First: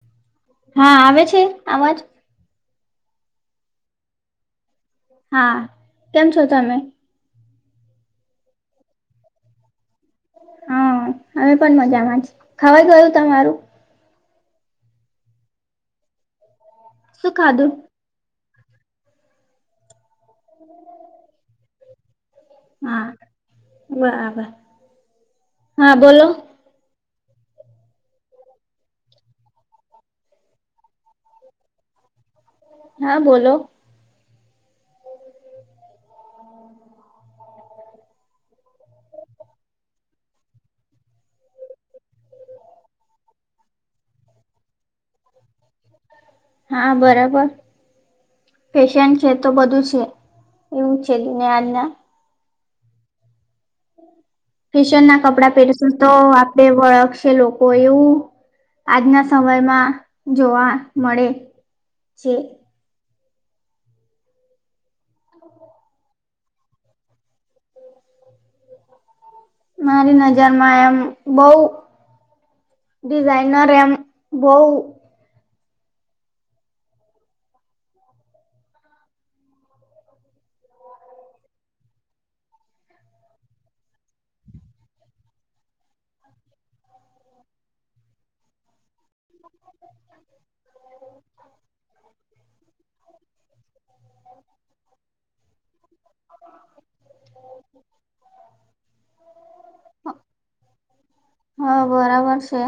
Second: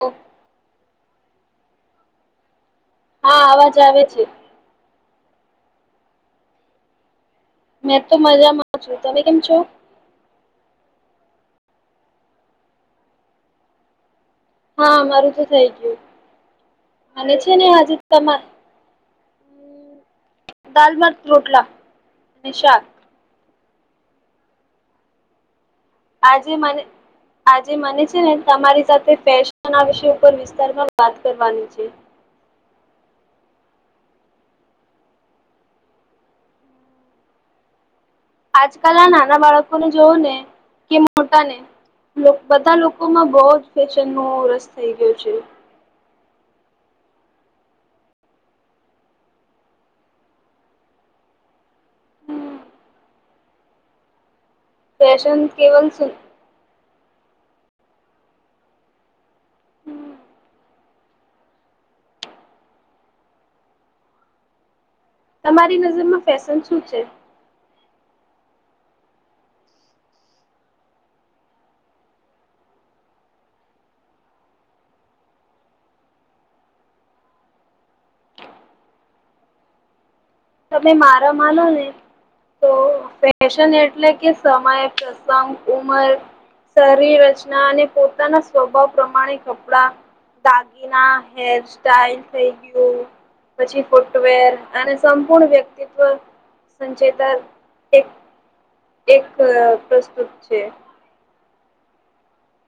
ઓ હા આવે છે આવાજ હા અવાજ આવે છે. હા કેમ છો તમે મેં તો મજામાં છું તમે કેમ છો હા અમે પણ મજા માં છે ખાવાય ગયું તમારું હા અમારું તો થઈ ગયું શું અને છે ને ખાધું આજે [unintelligible] દાલ ભાત રોટલા અને શાક હા બરાબર હા બોલો આજે મારે આજે મને છે ને તમારી સાથે ફેશન ના વિષય ઉપર વિસ્તાર માં વાત કરવાની છે. હા બોલો આજકાલ આ નાના બાળકોને જોવું ને કે મોટા ને બધા લોકોમાં બહુ જ ફેશન નો રસ થઈ ગયો છે. હા બરાબર ફેશન છે તો બધું છે એવું છે ને આજના ફેશન ના કપડા કેવલ પહેરશું તો શું આપડે વળખશે લોકો એવું આજના સમયમાં જોવા મળે છે. તમારી નજરમાં ફેશન શું છે. મારી નજરમાં એમ બઉ ડિઝાઇનર એમ બહુ તમે મારા માનો ને તો ફેશન એટલે કે સમય પ્રસંગ ઉમર શરીર રચના અને પોતાના સ્વભાવ પ્રમાણે કપડા દાગીના હેર [unintelligible] થઈ ગયું પછી ફૂટવેર અને સંપૂર્ણ વ્યક્તિત્વ સંચેતન એક એક પ્રસ્તુત છે. હા, બરાબર છે.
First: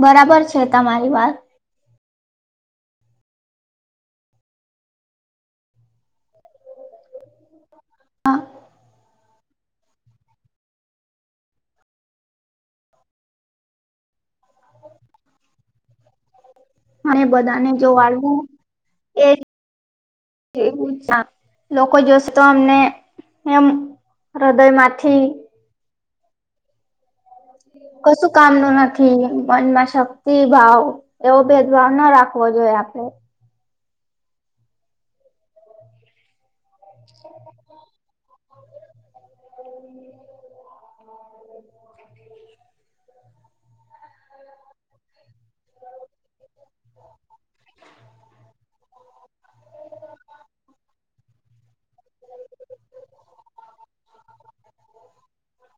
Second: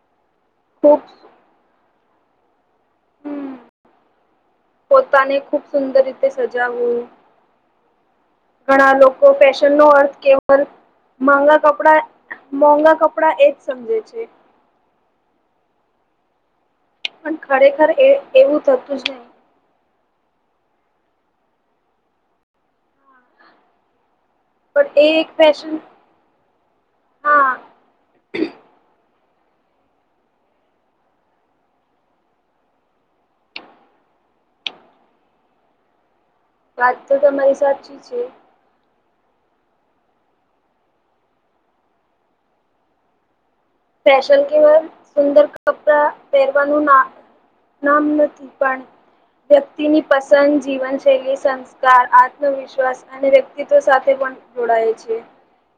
બરાબર છે, ખૂબ તમારી વાત. હમ, પોતાને ખુબ સુંદર રીતે સજાવવું. હા. ઘણા લોકો ફેશન નો અર્થ કેવલ મોંઘા કપડા મોંઘા કપડાં એજ સમજે છે. અને પણ બધાને જો ખરેખર એ વાળવું એવું થતું જ એ નહી એવું જ છે, લોકો જોશે તો, અમને એમ પણ એ હૃદયમાંથી એક ફેશન. હા કશું કામ નું નથી, મનમાં શક્તિ ભાવ એવો ભેદભાવ ના રાખવો જોઈએ આપડે. વાત તો તમારી સાચી છે. [unintelligible] ફેશન કેવા? સુંદર કપડા પહેરવાનું ના. નામ નથી પણ. વ્યક્તિની પસંદ જીવનશૈલી, સંસ્કાર, આત્મવિશ્વાસ અને વ્યક્તિત્વ સાથે પણ જોડાય છે.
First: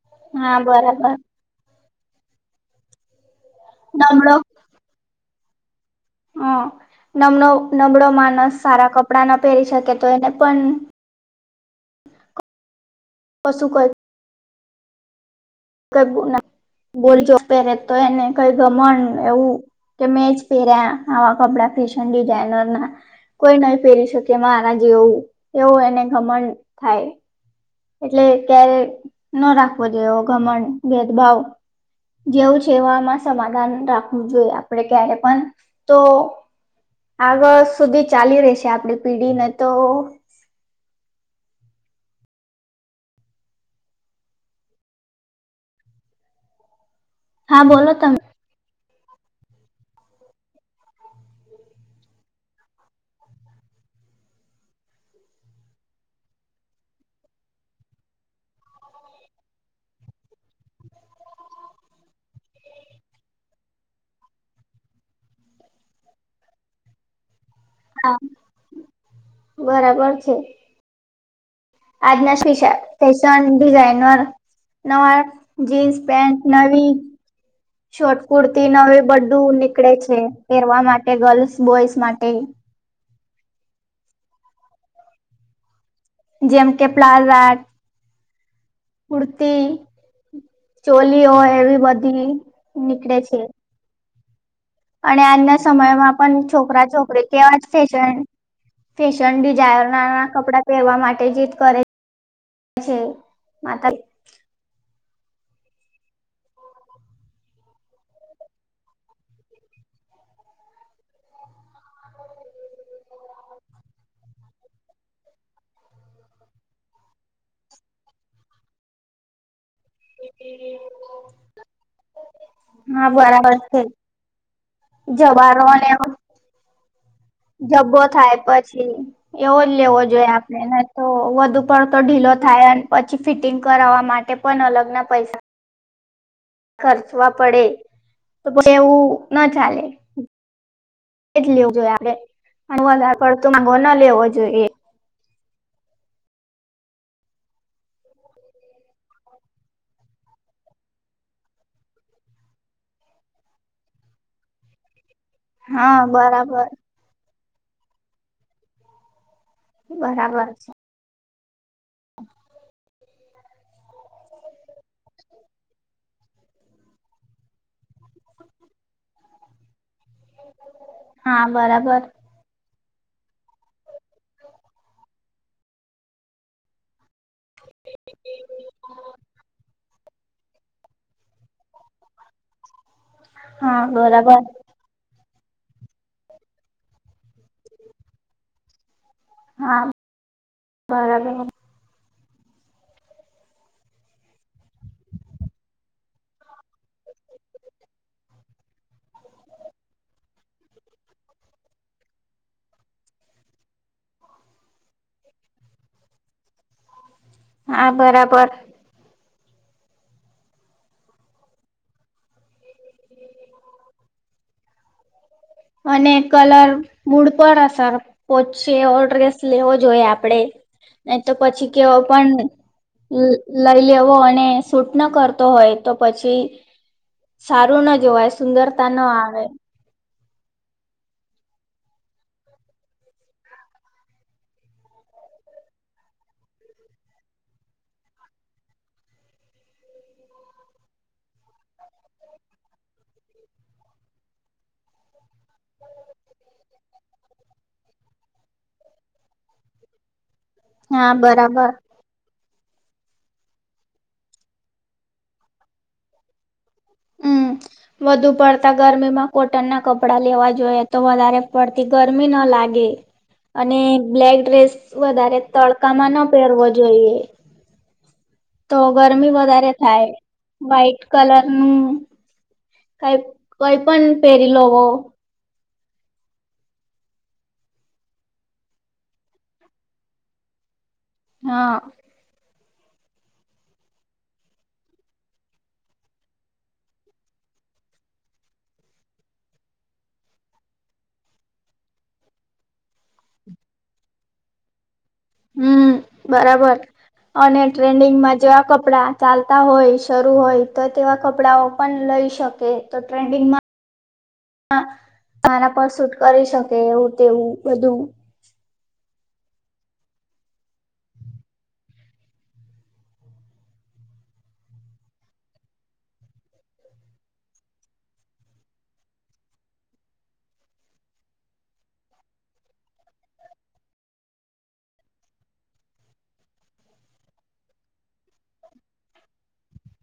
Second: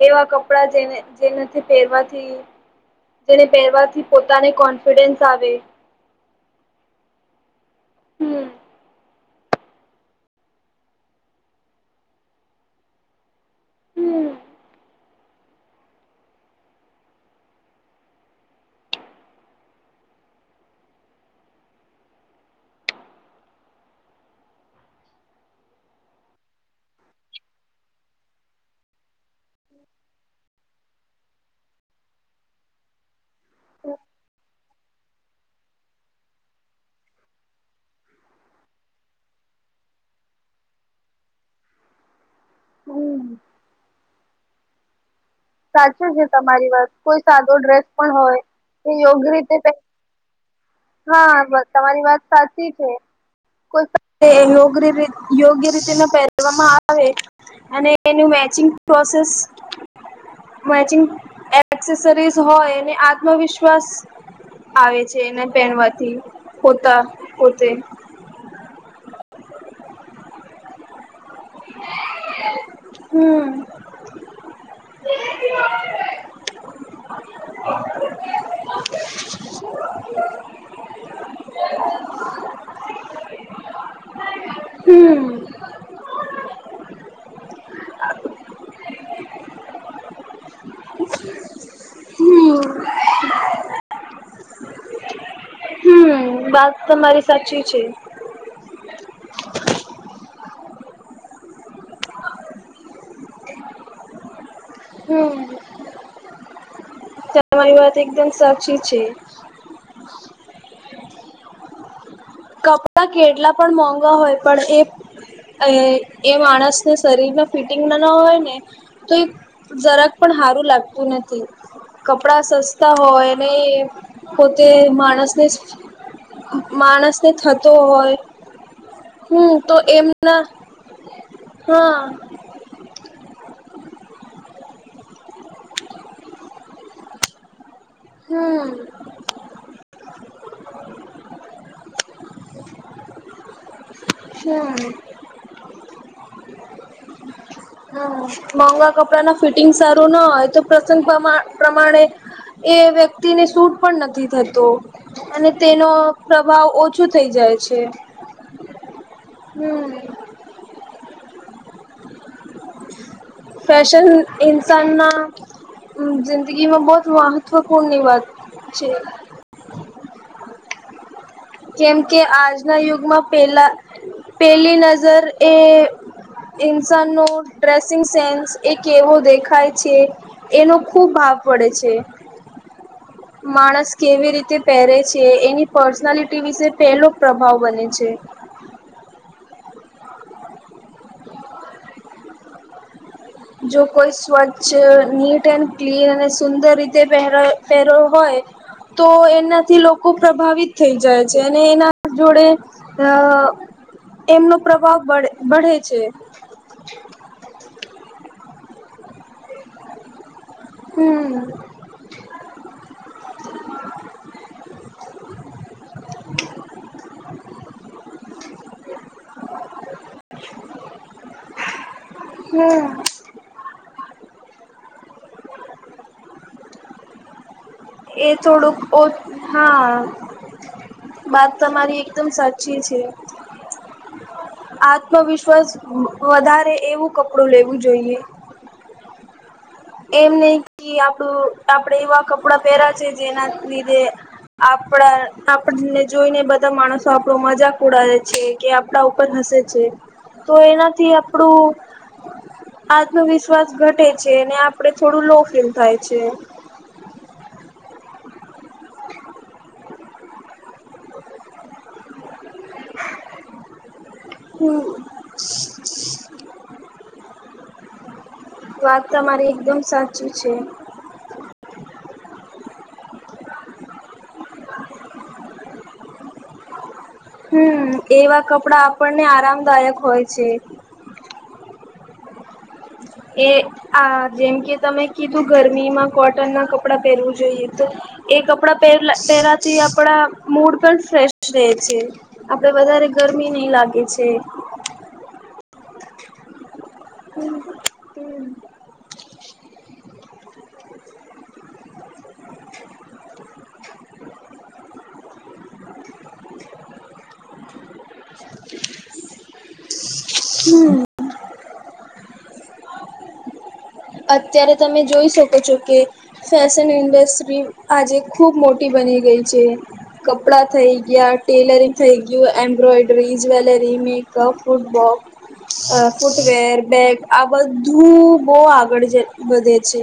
એવા હા કપડા જેને બરાબર જેના થી પહેરવાથી. તેને પહેરવાથી નમળો પોતાને કોન્ફિડન્સ આવે. હમ, નમનો નબળો હમ માનસ સારા કપ કપડા ન પહેરી શકે, તો એને પણ કશું કોઈ હમ કઈ બોલજો પેરે તો એને કઈ ગમણ એવું. કે મેં જ પહેર્યા, આવા કપડા ફેશન ડિઝઇનર ના. કોઈ નહી, ફેરી શકે મારા જેવું-એવું, એને ગમણ થાય. એટલે ક્યારે ન રાખવો, જોવો ઘમણ ભેદભાવ. જેવું છે, એવામાં સમાધાન રાખવું જોઈએ, આપણે ક્યારે પણ તો આ વ સુધી ચાલી રહેશે, આપડી પેઢીને તો. હમ. સાચું છે તમારી વાત, કોઈ સાદો હા ડ્રેસ બોલો પણ તમે હોય, એ યોગ્ય રીતે હા, તમારી વાત સાચી છે. યોગ્ય રીતે પહેરવામાં આવે. અને એનું મેચિંગ પ્રોસેસ. મેચિંગ એક્સેસરીઝ હોય ને, આત્મવિશ્વાસ આવે છે, એને પહેરવાથી પોતા-પોતે હા, બરાબર છે. આજના શશ ફશન હમ ડિઝાઇનર. નવા જીન્સ, પેન્ટન્ટ, નવી હા. શોર્ટ કુર્તી ન, હવે બધું નીકળે છે પહેરવા માટે, ગર્લ્સ બોઈસ માટે. હમ. જેમ કે પ્લાઝા. કુર્તી, ચોલીઓ એવી બધી હમ નીકળે છે. અને આજના સમયમાં પણ હમ વાત તમારી છોકરા-છોકરી કેવા સાચી ફે છે. ફેશન ડિઝાયર ના નાના કપડા પહેરવા માટે જીદ કરે છે. છે માતા હમ્મ. તમારી વાત એકદમ સાચી છે. કપડા કેટલા પણ મોંઘા હોય પણ એ એ-એ માણસને શરીરમાં ફિટિંગ ના ન હોય ને તો એ જરાક પણ હારું લાગતું નથી. કપડા સસ્તા હા હોય અને બરાબર છે પોતે માણસને જવારો માણસ જભ્ભો થાય પછી, હમ એવો જ તો લેવો જોઈએ એમના આપણે એને તો વધુ હા પડતો ઢીલો થાય અને પછી ફિટિંગ કરાવવા માટે પણ અલગ ના પૈસા ખર્ચવા પડે તો હમ પછી એવું ના ચાલે. એજ લેવું જોઈએ આપડે. વધારે પડતું મોંઘો નો લેવો જોઈએ. હમ હા. મોંઘા કપડા ના ફિટિંગ સારું ના હોય તો પ્રસંગ પ્રમા પ્રમાણે એ વ્યક્તિને સૂટ પણ નથી થતો. અને તેનો હા પ્રભાવ બરાબર ઓછ ઓછું થઈ જાય છે, હમ્મ. બરાબર છે. ફેશન ઇન્સાનના હમ્મ. જિંદગીમાં બહુત મહત્વપૂર્ણની વાત છે. હા કેમ બરાબર કે આજ ના યુગમાં પહેલા પેલી નજર એ ઇન્સાનનો [unintelligible] ડ્રેસિંગ સેન્સ એ કેવો દેખાય છે એનો ખૂબ ભાવ પડે છે. હા માણસ કેવી બરાબર રીતે પહેરે છે, એની પર્સનાલિટી વિશે પહેલો પ્રભાવ બને છે. હા, બરાબર. જો કોઈ સ્વચ્છ, નીટ એન્ડ ક્લીન અને સુંદર રીતે પહેરો-પહેરો હોય તો એનાથી લોકો પ્રભાવિત થઈ જાય છે, અને એના જોડે અહ એમનો પ્રભાવ બળ બઢે છે. હા બરાબર. હમ્મ. અને કલર મૂડ પર અસર પહોચેં એવો ડ્રેસ લેવો જોઈએ આપડે. નહીં તો પછી કેવો પન હમ લઈ લેવો અને સૂટ નો કરતો હોય તો પછી સારું ના એ જોવાય થોડુંક સુંદરતા ન ઓછ આવે હા. વાત તમારી એકદમ સાચી છે. આત્મવિશ્વાસ વધારે એવું કપડું લેવું જોઈએ. એમ નહીં કી આપડું આપડે એવા કપડાં પહેરા છે જેના લીધે આપણા આપણને જોઈને બધા માણસો આપણો મજાક ઉડાવે છે, કે આપડા ઉપર હસે છે. તો એનાથી હા બરાબર આપણું આત્મવિશ્વાસ ઘટે છે. અને આપ પણે થોડું લો ફીલ થાય છે. હમ [inaudible] વધુ પડતા ગરમીમાં કોટન ના કપડા લેવા જોઈએ તો વધારે પડતી ગરમી ન લાગે. અને બ્લેક ડ્રેસ હમ વધારે તડકામાં ન પહેરવો જોઈએ. તો વાત ગરમી તમારી વધારે એકદમ થાય. સાચી છે. વાઈટ કલર નું કંઈ-કંઈ પન પહેરી લોવો. હમ્મ. એવા કપડા આપણને આરામદાયક હોય છે. હા. એ આ જેમ કે તમે કીધું ગરમીમાં કોટન ના કપડા પહેરવું જોઈએ તો એ કપડા પહેરલા પહેરવાંથી આપડા મૂડ પણ ફ્રેશ રહે છે. આપડે વધારે ગરમી નહીં લાગે છે. હમ્મ, બરાબર. અને ટ્રેન્ડિંગમાં જેવા કપ પડા ચાલતા હોય, શરૂ હોય તો તેવા કપડાઓ પણ લઈ શકે. તો ટ્રેન્ડિંગમાં [inaudible] [unintelligible] મારા પર સૂટ કરી શકે એવું તેવું બધું. [inaudible] હમ્મ. અત્યારે તમે જોઈ શકો છો કે ફેશન ઇન્ડશ્રી આજે ખુબ મોટી બની ગઈ છે. કપડાં થઈ ગયા, ટેલરિંગ થઈ ગયું, એમ્બ્રોઇડરી જ્વેલરી, મેકઅપ, ફૂટબોક્ અહ ફૂટવેર, બેગ આ બધું બહું આગળ જ વધે છે.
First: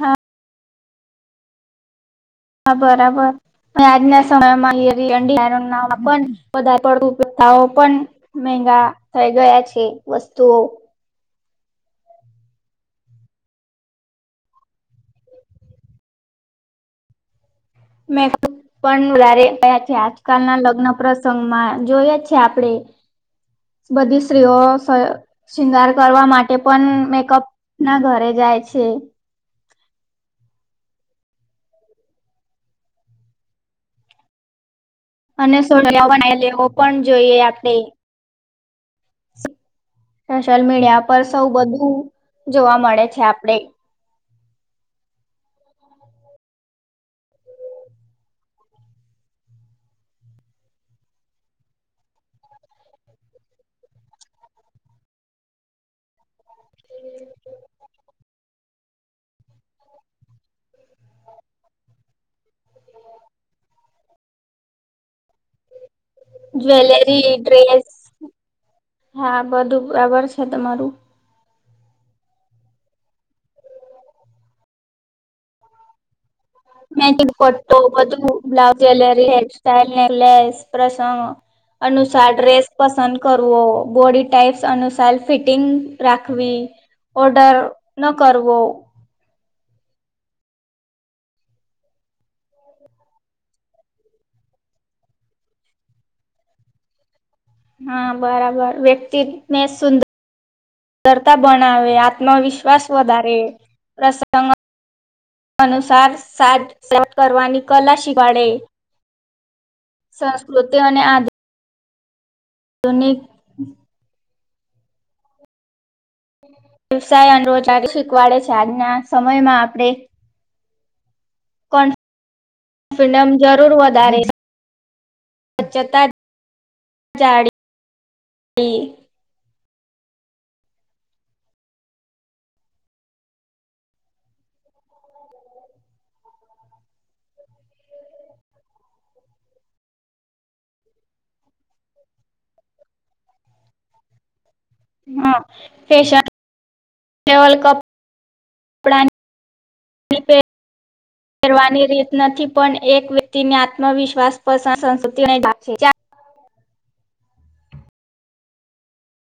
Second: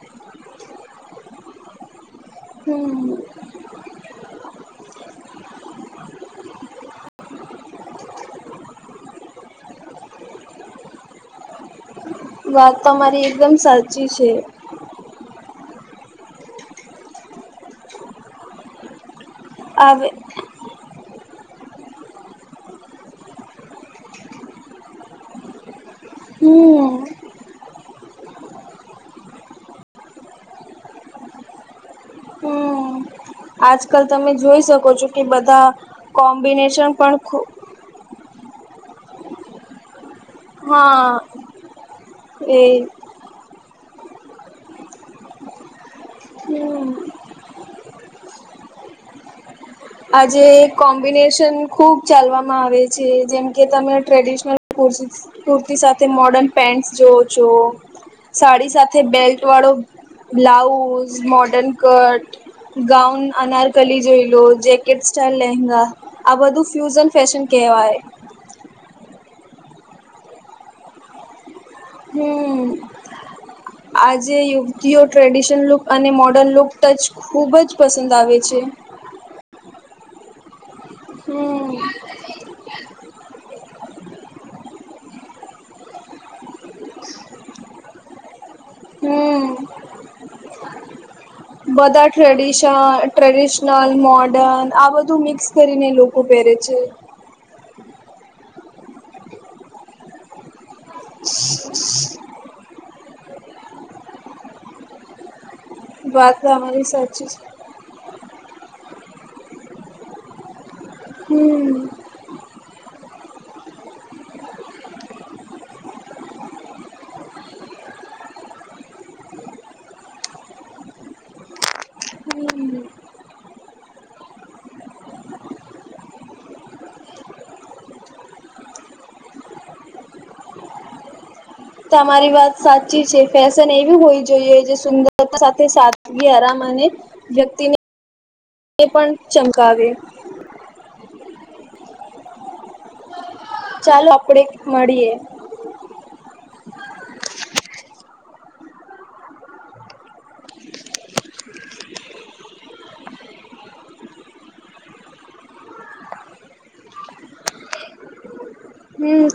હા, હા હમ બરાબર. ને આજના [inaudible] વધારે પડતું ઉપયોગ [unintelligible] મહેંઘા થઈ ગયા છે વસ્તુઓ. વાત તમારી એકદમ સાચી છે. મેં [unintelligible] આવે આજકાલ ના લગ્ન પ્રસંગમાં જોઈએ છે આપડે, બધી સ્ત્રીઓ શ શૃંગાર કરવા માટે પણ હમ મેકઅપ ના ઘરે જાય છે. હમ્મ. આજકાલ તમે જોઈ શકો છો એ અને બધા સોડિયા બનાવી લેવો કોમ્બિનેશન પણ જોઈએ ખૂ આપડે સોશિયલ મીડિયા હા પર સૌ બધું એ જોવા મળે છે આપડે. હમ્મ. આજે કોમ્બિનેશન ખૂબ ચાલવામાં આવે છે, જેમકે તમે ટ્રેડિશનલ [unintelligible] કુર્તી સાથે મોર્ડર્ન પેન્ટસ જોવો છો. સાડી સાથ થે બેલ્ટ વાળો blouse, modern cut gown, anarkali જોઈ લો, જેેકેટ સ્ટાઈવ લેંઘા આ બધું ફ્યુઝન જ્વેલરી ફેશન ડ્રેસ કહેવાય. હા બધું ખરાબર છે તમારું. હમ્મ. આજે યુવતીઓ ટ્રેડિશન લુક અને મોર્ડર્ન લુક ટચ મેચિંગ ખૂબ પટ્ટો જ પસંદ બધું આવે છે હમ [unintelligible] [inaudible] અનુસાર ડ્રેસ પસંદ કરવો. બોડી ટાઈપ્સ અનુસાર ફિટિંગ રાખવી. ઓર્ડર ન કરવો. હમ્મ. બધા ટ્રેડિશ ટ્રેડિશનલ, મોર્ડન આ બધું મિક્સ કરીને લોકો પહેરે છે. હા બરાબર. વ્યક્તિને સુંદ રતા બણાવે, આત્મવિશ્વાસ વધારે. પ્રસંગ અનુસાર વાત સાજ તમારી [inaudible] સાચી છે કરવાની કલા શીખવાડે. સંસ્કૃતિ અને આધ હમ્મ. ધુનિક વ્યવસાય અને રોજારી શીખવાડે છે. આજના સમયમાં આપણે હમ્મ. ફિડમ જરૂર વધારે. ચતા, જાડ, વી. તમારી વાત સાચી છે ફેશન એવી હોવી જોઈએ જે સુંદરતા સાથે સાદગી, આરામ અને વ્યક્તિની [unintelligible] પણ ચમકાવે. ચાલો આપડે મળીએ હા [inaudible] [inaudible] કરવાની રીત નથી પણ એક વ્યક્તિને આત્મવિશ્વાસ [inaudible] હું